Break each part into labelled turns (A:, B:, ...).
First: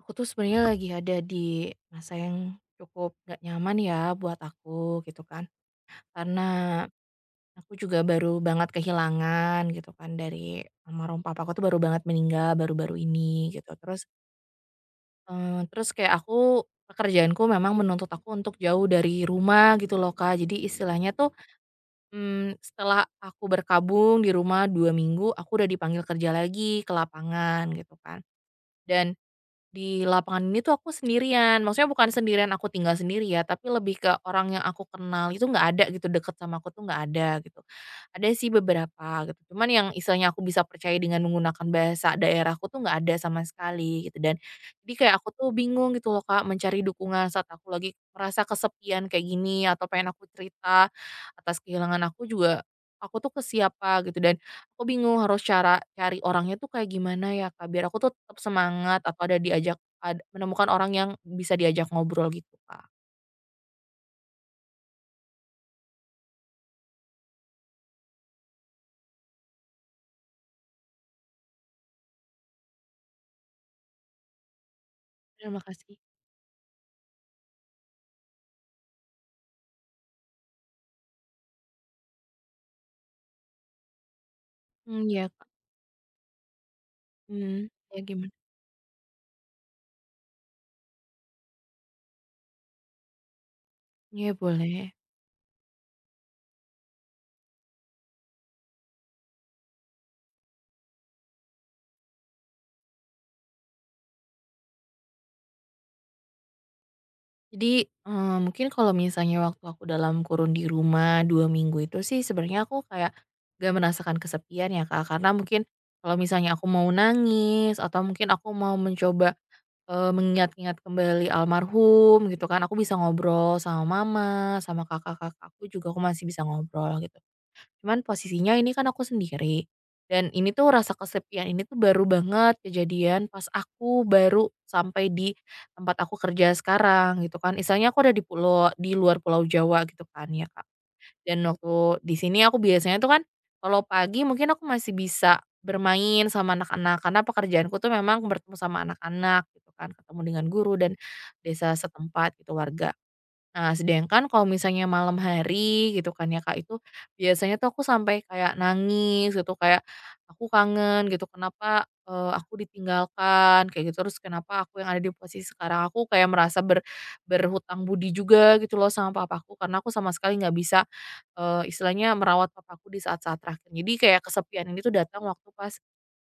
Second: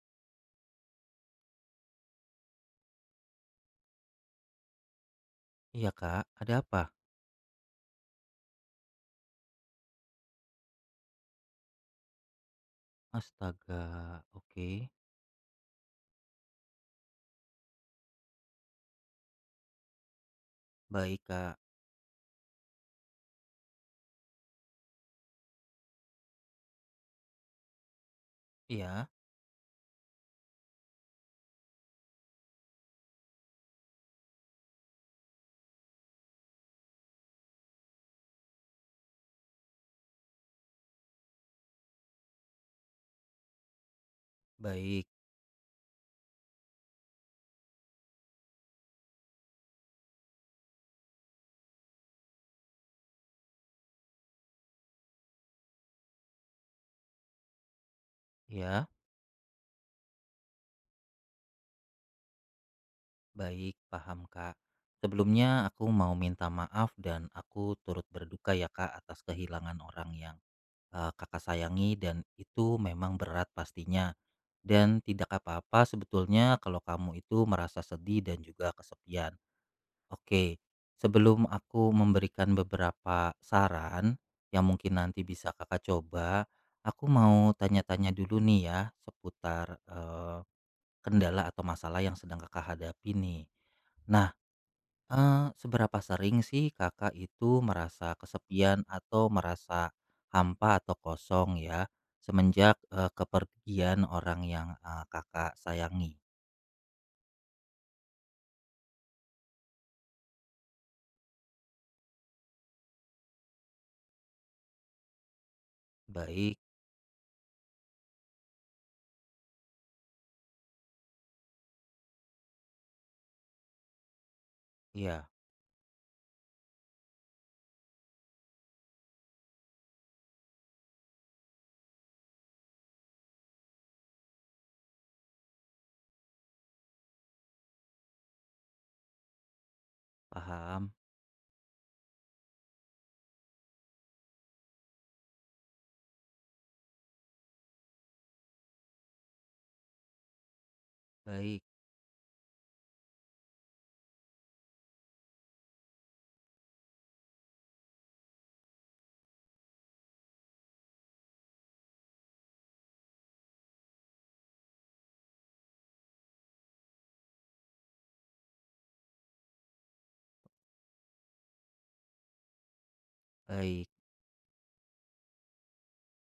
A: Aku tuh sebenarnya lagi ada di masa yang cukup nggak nyaman ya buat aku gitu kan.
B: Iya Kak,
A: Karena
B: ada apa?
A: aku juga baru banget kehilangan gitu kan dari almarhum papa. Aku tuh baru banget meninggal baru-baru ini gitu.
B: Astaga,
A: Terus
B: oke.
A: eee, terus kayak pekerjaanku memang menuntut aku untuk jauh dari rumah gitu loh, Kak. Jadi istilahnya
B: Baik
A: tuh,
B: Kak,
A: setelah aku berkabung di rumah 2 minggu, aku udah dipanggil kerja lagi ke lapangan gitu kan.
B: iya,
A: Dan Di lapangan ini tuh aku sendirian, maksudnya bukan sendirian aku tinggal sendiri ya, tapi lebih ke orang yang aku kenal itu nggak ada gitu, deket sama aku tuh nggak ada gitu. Ada sih beberapa gitu, cuman yang istilahnya aku bisa percaya dengan menggunakan bahasa daerahku tuh nggak ada sama sekali gitu dan jadi
B: baik,
A: kayak aku tuh bingung gitu loh, Kak, mencari dukungan saat aku lagi merasa kesepian kayak gini atau pengen aku cerita atas kehilangan aku juga, aku tuh ke siapa gitu dan aku bingung harus cara cari orangnya tuh kayak gimana ya, Kak, biar aku tuh tetap
B: ya,
A: semangat atau ada diajak ad menemukan orang yang bisa diajak ngobrol gitu, Kak.
B: baik, paham Kak. Sebelumnya aku mau minta maaf dan aku turut berduka ya Kak atas kehilangan orang yang Kakak sayangi dan itu memang berat pastinya. Dan tidak
A: Terima
B: apa-apa
A: kasih.
B: sebetulnya kalau kamu itu merasa sedih dan juga kesepian. Oke, sebelum aku memberikan beberapa saran yang mungkin
A: Hmm,
B: nanti
A: iya, Kak.
B: bisa Kakak coba, aku mau
A: Hmm, ya,
B: tanya-tanya
A: gimana?
B: dulu nih ya seputar kendala atau masalah yang sedang Kakak hadapi nih. Nah,
A: Iya, boleh.
B: seberapa sering sih Kakak itu merasa kesepian atau merasa hampa atau kosong ya semenjak kepergian orang yang Kakak sayangi?
A: Jadi, mungkin kalau misalnya waktu aku dalam kurun di rumah 2 minggu itu sih sebenarnya aku kayak gak merasakan kesepian ya, Kak, karena mungkin kalau misalnya
B: Baik,
A: aku mau nangis atau mungkin aku mau mencoba mengingat-ingat kembali almarhum gitu kan, aku bisa ngobrol sama mama, sama
B: ya
A: kakak-kakak aku juga aku masih bisa ngobrol gitu. Cuman posisinya ini kan aku sendiri, dan ini tuh rasa kesepian ini tuh baru banget kejadian pas aku baru sampai di tempat aku kerja sekarang gitu kan. Istilahnya aku ada di pulau di luar Pulau Jawa gitu kan ya, Kak.
B: paham.
A: Dan waktu di sini aku biasanya tuh kan, kalau pagi mungkin aku masih bisa bermain sama anak-anak, karena pekerjaanku tuh memang bertemu sama anak-anak gitu kan, ketemu dengan guru dan
B: Baik,
A: desa setempat gitu, warga. Nah, sedangkan kalau misalnya malam hari gitu kan ya, Kak, itu biasanya tuh aku sampai kayak nangis gitu, kayak aku kangen gitu, kenapa, aku ditinggalkan kayak gitu, terus kenapa aku yang ada di posisi sekarang, aku kayak merasa berhutang budi juga gitu loh sama papaku, karena aku sama sekali nggak bisa, istilahnya merawat papaku di saat-saat terakhir.
B: baik.
A: Jadi kayak kesepian ini tuh datang waktu pas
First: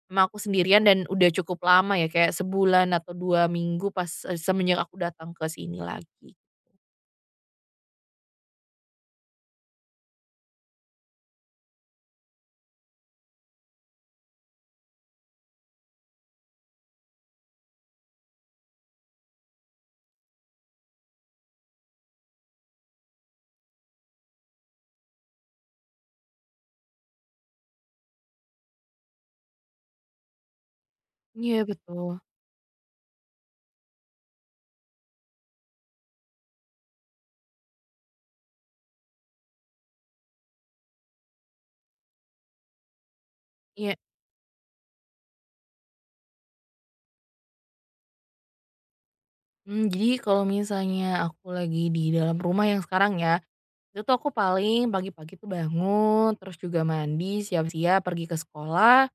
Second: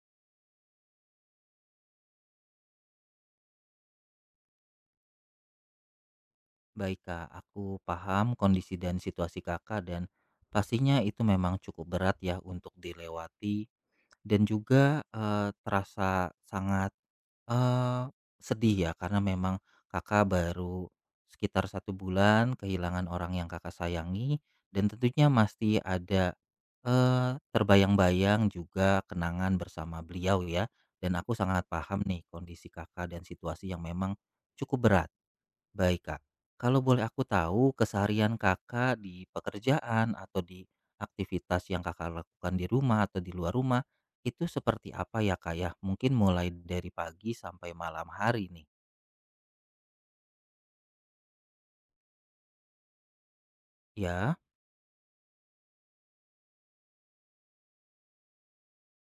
A: emang aku sendirian dan udah cukup lama ya, kayak sebulan atau 2 minggu pas, semenjak aku datang ke sini lagi.
B: Baik Kak, aku paham kondisi dan situasi Kakak dan pastinya itu memang cukup berat ya untuk dilewati dan juga terasa sangat eh, sedih ya karena memang Kakak baru sekitar satu bulan kehilangan orang yang Kakak sayangi dan tentunya masih ada terbayang-bayang juga kenangan bersama beliau ya dan aku sangat
A: Iya,
B: paham
A: betul.
B: nih kondisi Kakak dan situasi yang memang cukup berat. Baik, Kak. Kalau boleh aku tahu, keseharian Kakak di pekerjaan atau di aktivitas yang Kakak lakukan di rumah atau di luar rumah
A: Iya,
B: itu seperti apa ya, Kak? Ya, mungkin mulai dari pagi sampai malam hari nih.
A: jadi kalau misalnya aku lagi di dalam rumah yang sekarang ya, itu tuh aku
B: Ya,
A: paling pagi-pagi tuh bangun, terus juga mandi, siap-siap pergi ke sekolah,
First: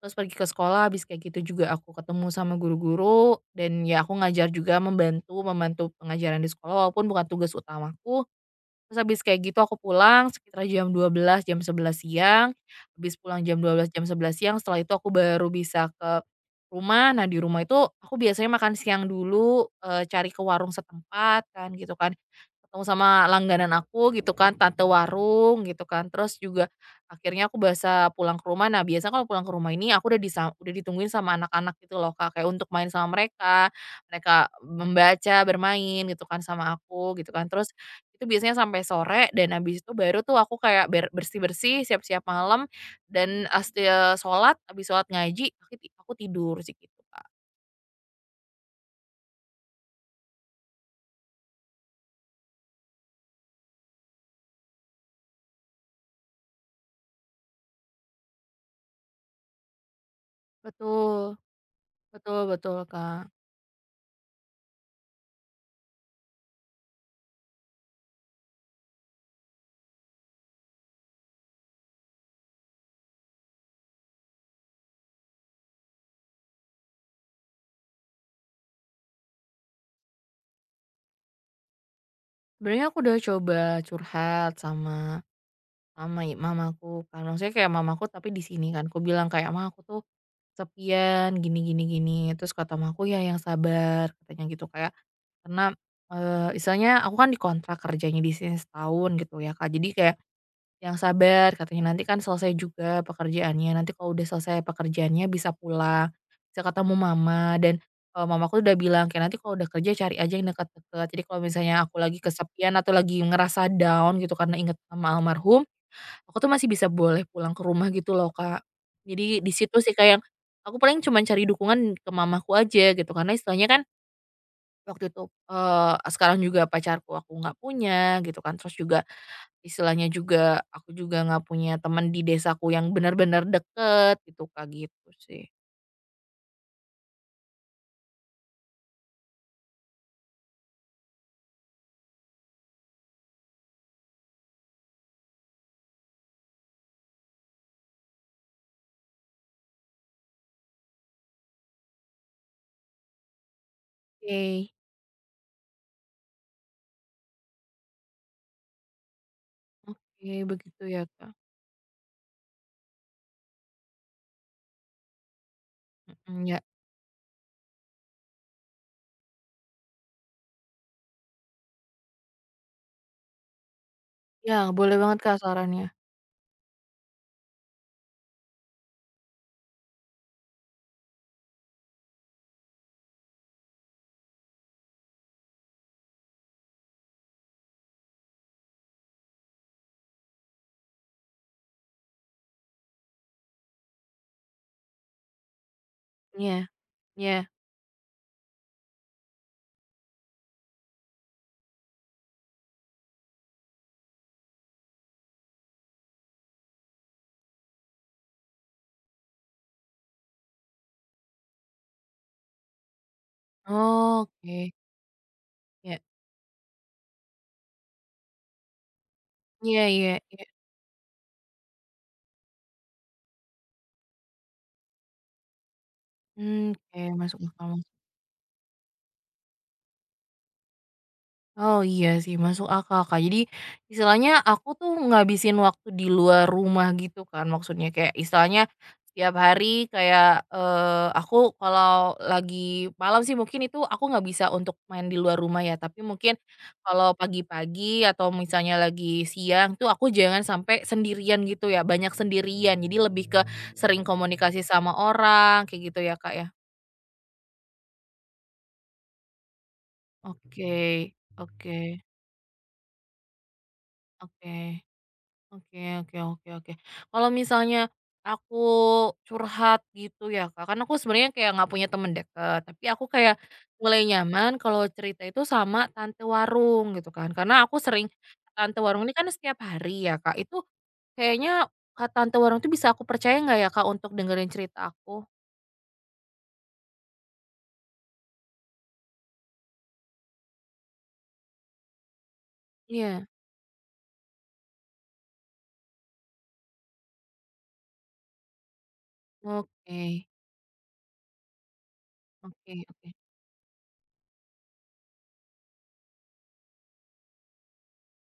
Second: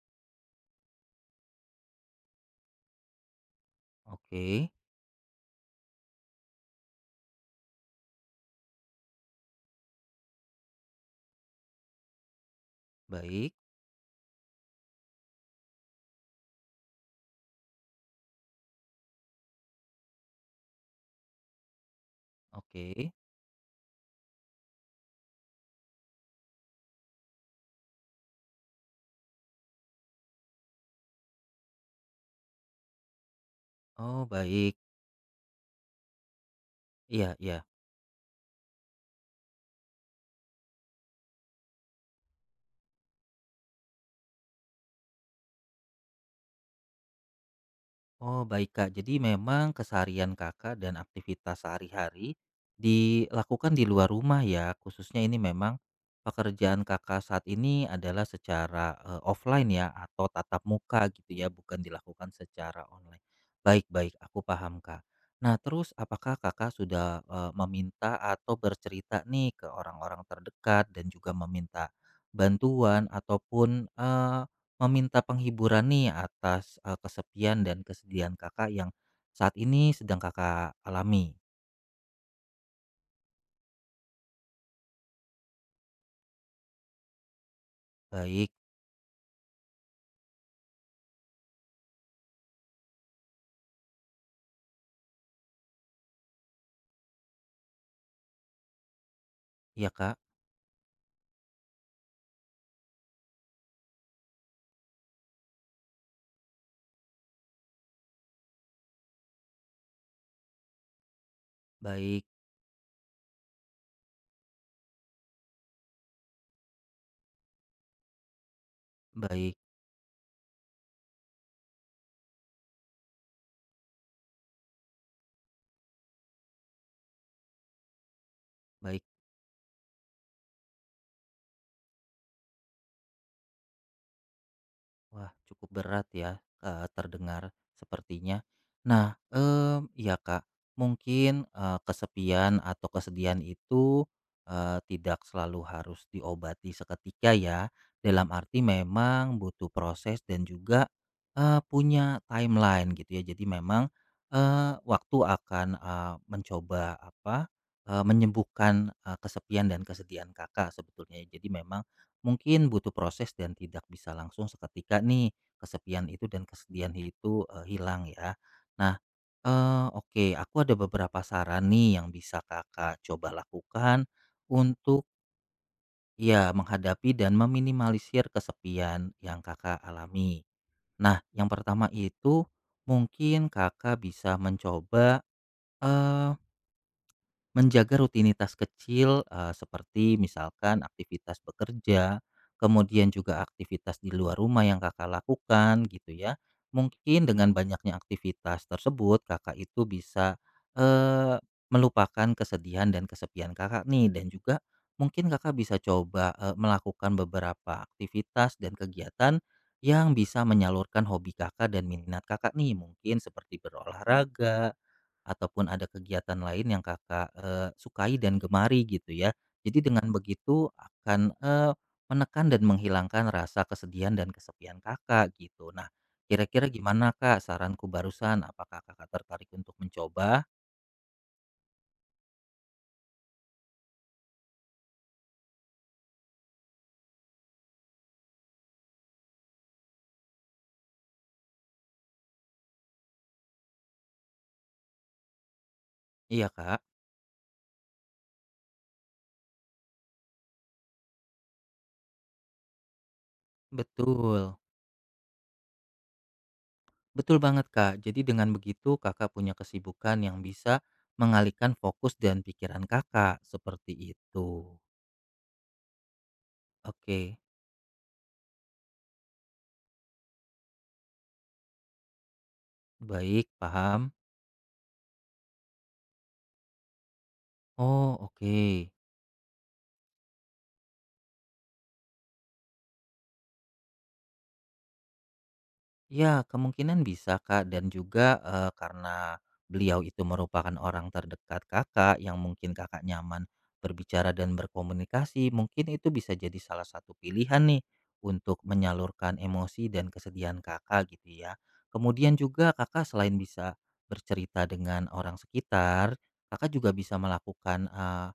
A: terus pergi ke sekolah habis kayak gitu juga aku ketemu sama guru-guru, dan ya aku ngajar
B: oke,
A: juga membantu membantu pengajaran di sekolah walaupun bukan tugas utamaku. Terus habis kayak gitu aku pulang sekitar jam 12 jam 11 siang, habis pulang
B: baik,
A: jam 12 jam 11 siang, setelah itu aku baru bisa ke rumah. Nah, di rumah itu aku biasanya makan siang dulu, cari ke warung setempat kan gitu kan, ketemu
B: oke.
A: sama langganan aku gitu kan, tante warung gitu kan. Terus juga akhirnya aku bisa pulang ke rumah. Nah, biasanya kalau pulang ke rumah ini aku udah ditungguin sama anak-anak gitu loh, Kak, kayak untuk main sama mereka,
B: Oh,
A: mereka
B: baik.
A: membaca, bermain gitu kan sama aku gitu
B: Iya,
A: kan.
B: iya.
A: Terus itu biasanya sampai sore dan habis itu baru tuh aku kayak bersih-bersih, siap-siap malam dan, sholat, habis sholat ngaji, aku tidur sih gitu, Kak.
B: Oh, baik Kak. Jadi memang keseharian Kakak dan aktivitas sehari-hari dilakukan di luar rumah ya. Khususnya ini memang pekerjaan Kakak saat ini adalah secara offline ya atau tatap muka
A: Betul,
B: gitu ya, bukan dilakukan
A: betul betul,
B: secara online.
A: Kak.
B: Baik-baik, aku paham Kak. Nah, terus apakah Kakak sudah meminta atau bercerita nih ke orang-orang terdekat dan juga meminta bantuan ataupun meminta penghiburan nih atas, kesepian dan kesedihan Kakak yang saat ini sedang Kakak alami.
A: Sebenarnya aku udah coba curhat sama mama, mamaku kan, maksudnya kayak mamaku tapi di
B: Baik,
A: sini kan, aku bilang kayak, "Ma, aku tuh sepian gini gini gini." Terus kata mamaku, "Ya yang sabar," katanya gitu, kayak karena, istilahnya aku kan dikontrak kerjanya di sini setahun gitu ya, Kak. Jadi
B: ya
A: kayak
B: Kak,
A: yang sabar katanya, nanti kan selesai juga pekerjaannya, nanti kalau udah selesai pekerjaannya bisa pulang, bisa ketemu mama dan, mamaku udah bilang kayak, "Nanti kalau udah kerja cari aja yang dekat-dekat." Jadi kalau misalnya aku lagi
B: baik
A: kesepian atau lagi ngerasa down gitu karena inget sama almarhum, aku tuh masih bisa boleh pulang ke rumah gitu loh, Kak. Jadi di
B: baik
A: situ sih kayak yang aku paling cuman cari dukungan ke mamaku aja gitu, karena istilahnya kan waktu itu, sekarang juga pacarku aku nggak punya gitu kan, terus
B: baik.
A: juga istilahnya juga aku juga nggak punya teman di desaku yang benar-benar deket gitu, Kak, gitu
B: Wah,
A: sih.
B: cukup berat ya, terdengar sepertinya. Nah, iya Kak, mungkin, kesepian atau kesedihan itu, tidak selalu harus diobati seketika ya, dalam arti memang butuh proses dan juga, punya timeline gitu ya. Jadi memang,
A: Oke.
B: waktu akan, mencoba apa, menyembuhkan, kesepian dan
A: Oke,
B: kesedihan Kakak
A: begitu ya,
B: sebetulnya, ya.
A: Kak.
B: Jadi memang mungkin butuh proses dan tidak bisa langsung seketika nih kesepian itu dan
A: Mhm, ya.
B: kesedihan itu, hilang ya. Nah, oke aku ada beberapa saran nih yang bisa Kakak coba lakukan
A: Ya, boleh
B: untuk
A: banget, Kak, sarannya.
B: ya menghadapi dan meminimalisir kesepian yang Kakak alami. Nah, yang pertama itu mungkin Kakak bisa mencoba, eh, menjaga rutinitas kecil seperti misalkan aktivitas bekerja, kemudian juga aktivitas di luar rumah yang Kakak lakukan gitu ya.
A: Iya,
B: Mungkin
A: iya.
B: dengan banyaknya aktivitas tersebut Kakak itu bisa eh, melupakan kesedihan dan kesepian Kakak nih dan juga mungkin Kakak bisa coba melakukan beberapa aktivitas dan kegiatan yang bisa menyalurkan hobi Kakak dan minat Kakak nih mungkin seperti berolahraga
A: Oke,
B: ataupun ada
A: ya.
B: kegiatan lain yang Kakak, sukai dan gemari gitu ya.
A: Iya,
B: Jadi dengan
A: iya, iya.
B: begitu akan, menekan dan menghilangkan rasa kesedihan dan kesepian Kakak gitu. Nah, kira-kira
A: Oke,
B: gimana
A: masuk
B: Kak
A: akal.
B: saranku barusan? Apakah Kakak tertarik untuk mencoba?
A: Oh, iya sih masuk akal, Kak. Jadi istilahnya aku tuh ngabisin waktu di luar rumah gitu kan maksudnya, kayak istilahnya setiap hari kayak, aku kalau lagi malam sih mungkin itu aku nggak bisa untuk main di luar rumah ya, tapi mungkin
B: Iya Kak.
A: kalau pagi-pagi atau misalnya lagi siang tuh aku jangan sampai sendirian gitu ya, banyak sendirian. Jadi lebih ke sering
B: Betul.
A: komunikasi sama orang kayak gitu ya, Kak, ya?
B: Betul banget Kak. Jadi dengan begitu Kakak punya kesibukan yang bisa
A: Oke,
B: mengalihkan
A: oke,
B: fokus dan pikiran Kakak, seperti itu.
A: oke. Oke, oke, oke, oke. Kalau
B: Oke.
A: misalnya aku curhat gitu ya, Kak, karena aku sebenarnya kayak nggak punya temen deket, tapi aku kayak
B: Baik,
A: mulai
B: paham.
A: nyaman kalau cerita itu sama tante warung gitu kan. Karena aku sering
B: Oh,
A: tante
B: oke.
A: warung ini kan setiap hari ya, Kak, itu kayaknya Kak, tante warung itu bisa aku percaya nggak ya, Kak, untuk dengerin cerita aku?
B: Ya, kemungkinan bisa, Kak, dan juga, karena beliau itu merupakan orang terdekat Kakak, yang mungkin Kakak
A: Iya,
B: nyaman berbicara dan berkomunikasi, mungkin itu bisa jadi salah satu pilihan nih, untuk menyalurkan emosi dan
A: oke.
B: kesedihan Kakak, gitu ya. Kemudian juga
A: Oke,
B: Kakak
A: oke.
B: selain bisa bercerita dengan orang sekitar, Kakak juga bisa melakukan,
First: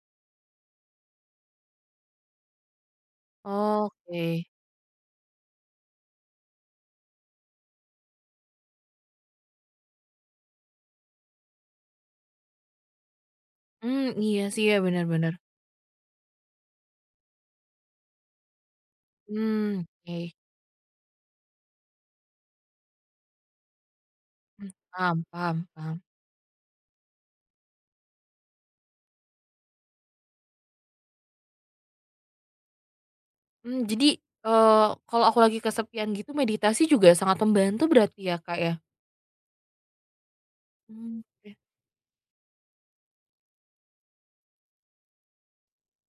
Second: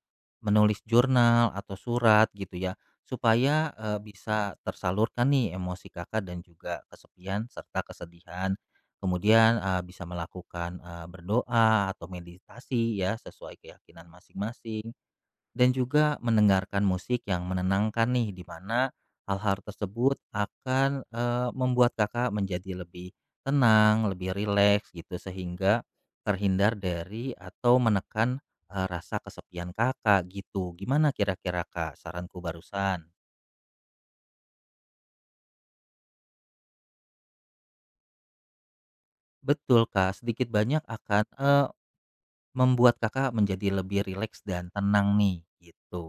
B: menulis jurnal atau surat, gitu ya. Supaya,
A: Oke.
B: bisa tersalurkan nih emosi Kakak dan juga kesepian serta kesedihan. Kemudian, bisa melakukan, berdoa atau meditasi ya sesuai keyakinan
A: Hmm, iya sih ya,
B: masing-masing
A: benar-benar.
B: dan juga mendengarkan musik yang menenangkan nih di mana hal-hal
A: Hmm,
B: tersebut
A: oke.
B: akan, membuat Kakak menjadi lebih tenang, lebih rileks gitu
A: Paham, paham,
B: sehingga
A: paham.
B: terhindar dari atau menekan, rasa kesepian Kakak gitu. Gimana kira-kira, Kak, saranku barusan?
A: Jadi, kalau aku lagi kesepian gitu meditasi juga sangat membantu berarti ya, Kak, ya?
B: Betul, Kak, sedikit banyak akan,
A: Oke.
B: membuat Kakak menjadi lebih rileks dan tenang nih, gitu.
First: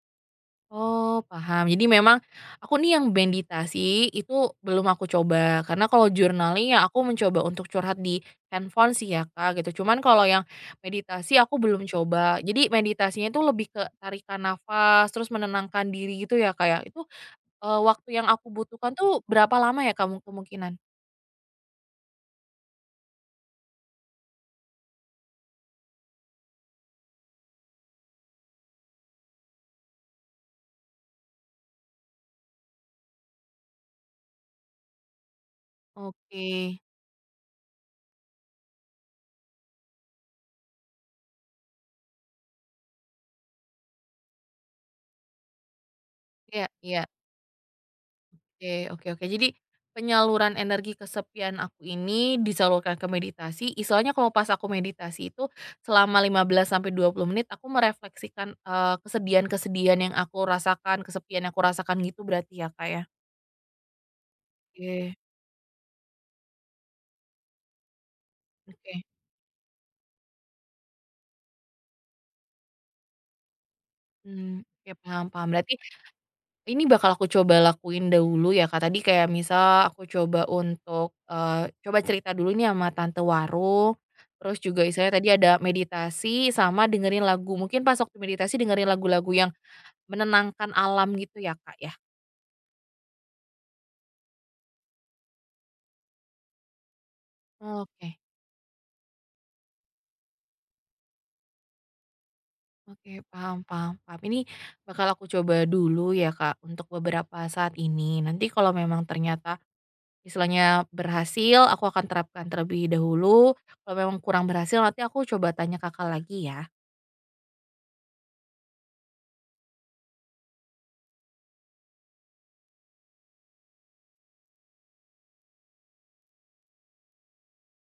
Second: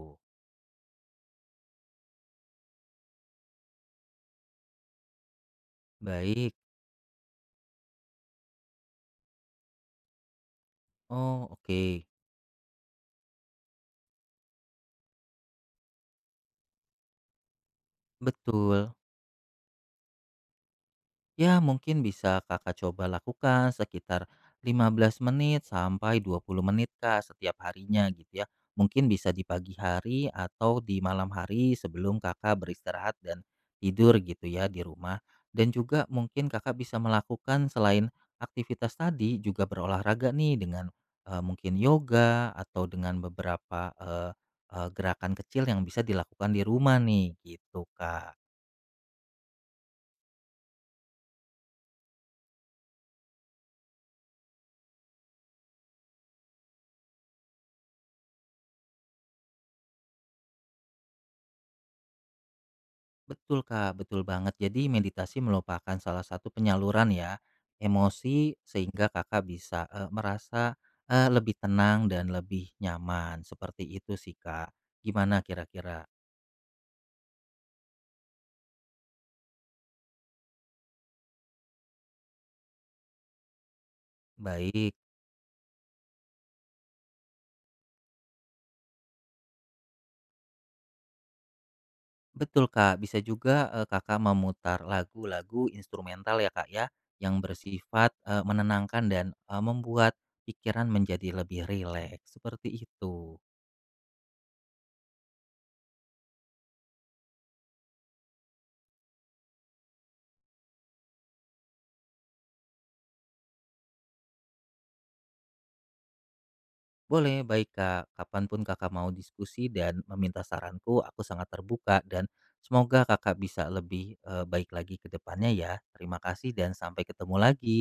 A: Oh, paham. Jadi memang aku nih yang meditasi itu belum aku coba, karena kalau
B: Baik,
A: journaling ya aku mencoba untuk curhat di handphone sih ya, Kak, gitu. Cuman kalau yang meditasi
B: oh,
A: aku
B: oke,
A: belum coba. Jadi meditasinya itu lebih ke tarikan nafas, terus menenangkan diri gitu ya, Kak, ya? Itu, waktu yang aku
B: betul.
A: butuhkan tuh berapa lama ya, Kak, kemungkinan?
B: Ya, mungkin bisa Kakak coba lakukan sekitar 15 menit sampai 20 menit Kak setiap harinya gitu ya. Mungkin bisa di pagi hari atau di malam hari sebelum Kakak beristirahat dan tidur gitu ya di rumah. Dan juga mungkin
A: Oke.
B: Kakak bisa melakukan selain aktivitas tadi juga berolahraga nih dengan mungkin yoga atau dengan beberapa gerakan kecil yang bisa dilakukan di
A: Iya,
B: rumah
A: iya.
B: nih gitu Kak.
A: Oke, oke, oke. Jadi, penyaluran energi kesepian aku ini disalurkan ke meditasi, istilahnya kalau pas aku meditasi itu selama 15 sampai 20 menit aku merefleksikan, kesedihan-kesedihan yang aku rasakan, kesepian yang aku rasakan gitu berarti ya, Kak, ya?
B: Betul Kak, betul banget. Jadi
A: Oke,
B: meditasi merupakan salah satu penyaluran ya emosi
A: oke.
B: sehingga Kakak bisa merasa lebih tenang dan lebih nyaman. Seperti itu sih
A: Hmm,
B: Kak.
A: oke, paham,
B: Gimana
A: paham. Berarti
B: kira-kira?
A: ini bakal aku coba lakuin dahulu ya, Kak. Tadi kayak misal aku coba untuk, coba cerita dulu nih sama tante warung, terus juga
B: Baik.
A: istilahnya tadi ada meditasi sama dengerin lagu. Mungkin pas waktu meditasi dengerin lagu-lagu yang menenangkan alam gitu ya, Kak, ya?
B: Betul Kak, bisa juga Kakak memutar lagu-lagu instrumental ya Kak ya yang bersifat
A: Oke,
B: menenangkan dan membuat pikiran menjadi lebih rileks. Seperti
A: oke,
B: itu.
A: paham, paham, paham. Ini bakal aku coba dulu ya, Kak, untuk beberapa saat ini. Nanti kalau memang ternyata istilahnya berhasil, aku akan terapkan terlebih dahulu. Kalau memang kurang berhasil, nanti aku coba tanya Kakak lagi ya.
B: Boleh, baik Kak. Kapanpun Kakak mau diskusi dan meminta saranku, aku sangat terbuka dan semoga Kakak bisa lebih baik lagi ke depannya ya. Terima kasih dan sampai ketemu lagi.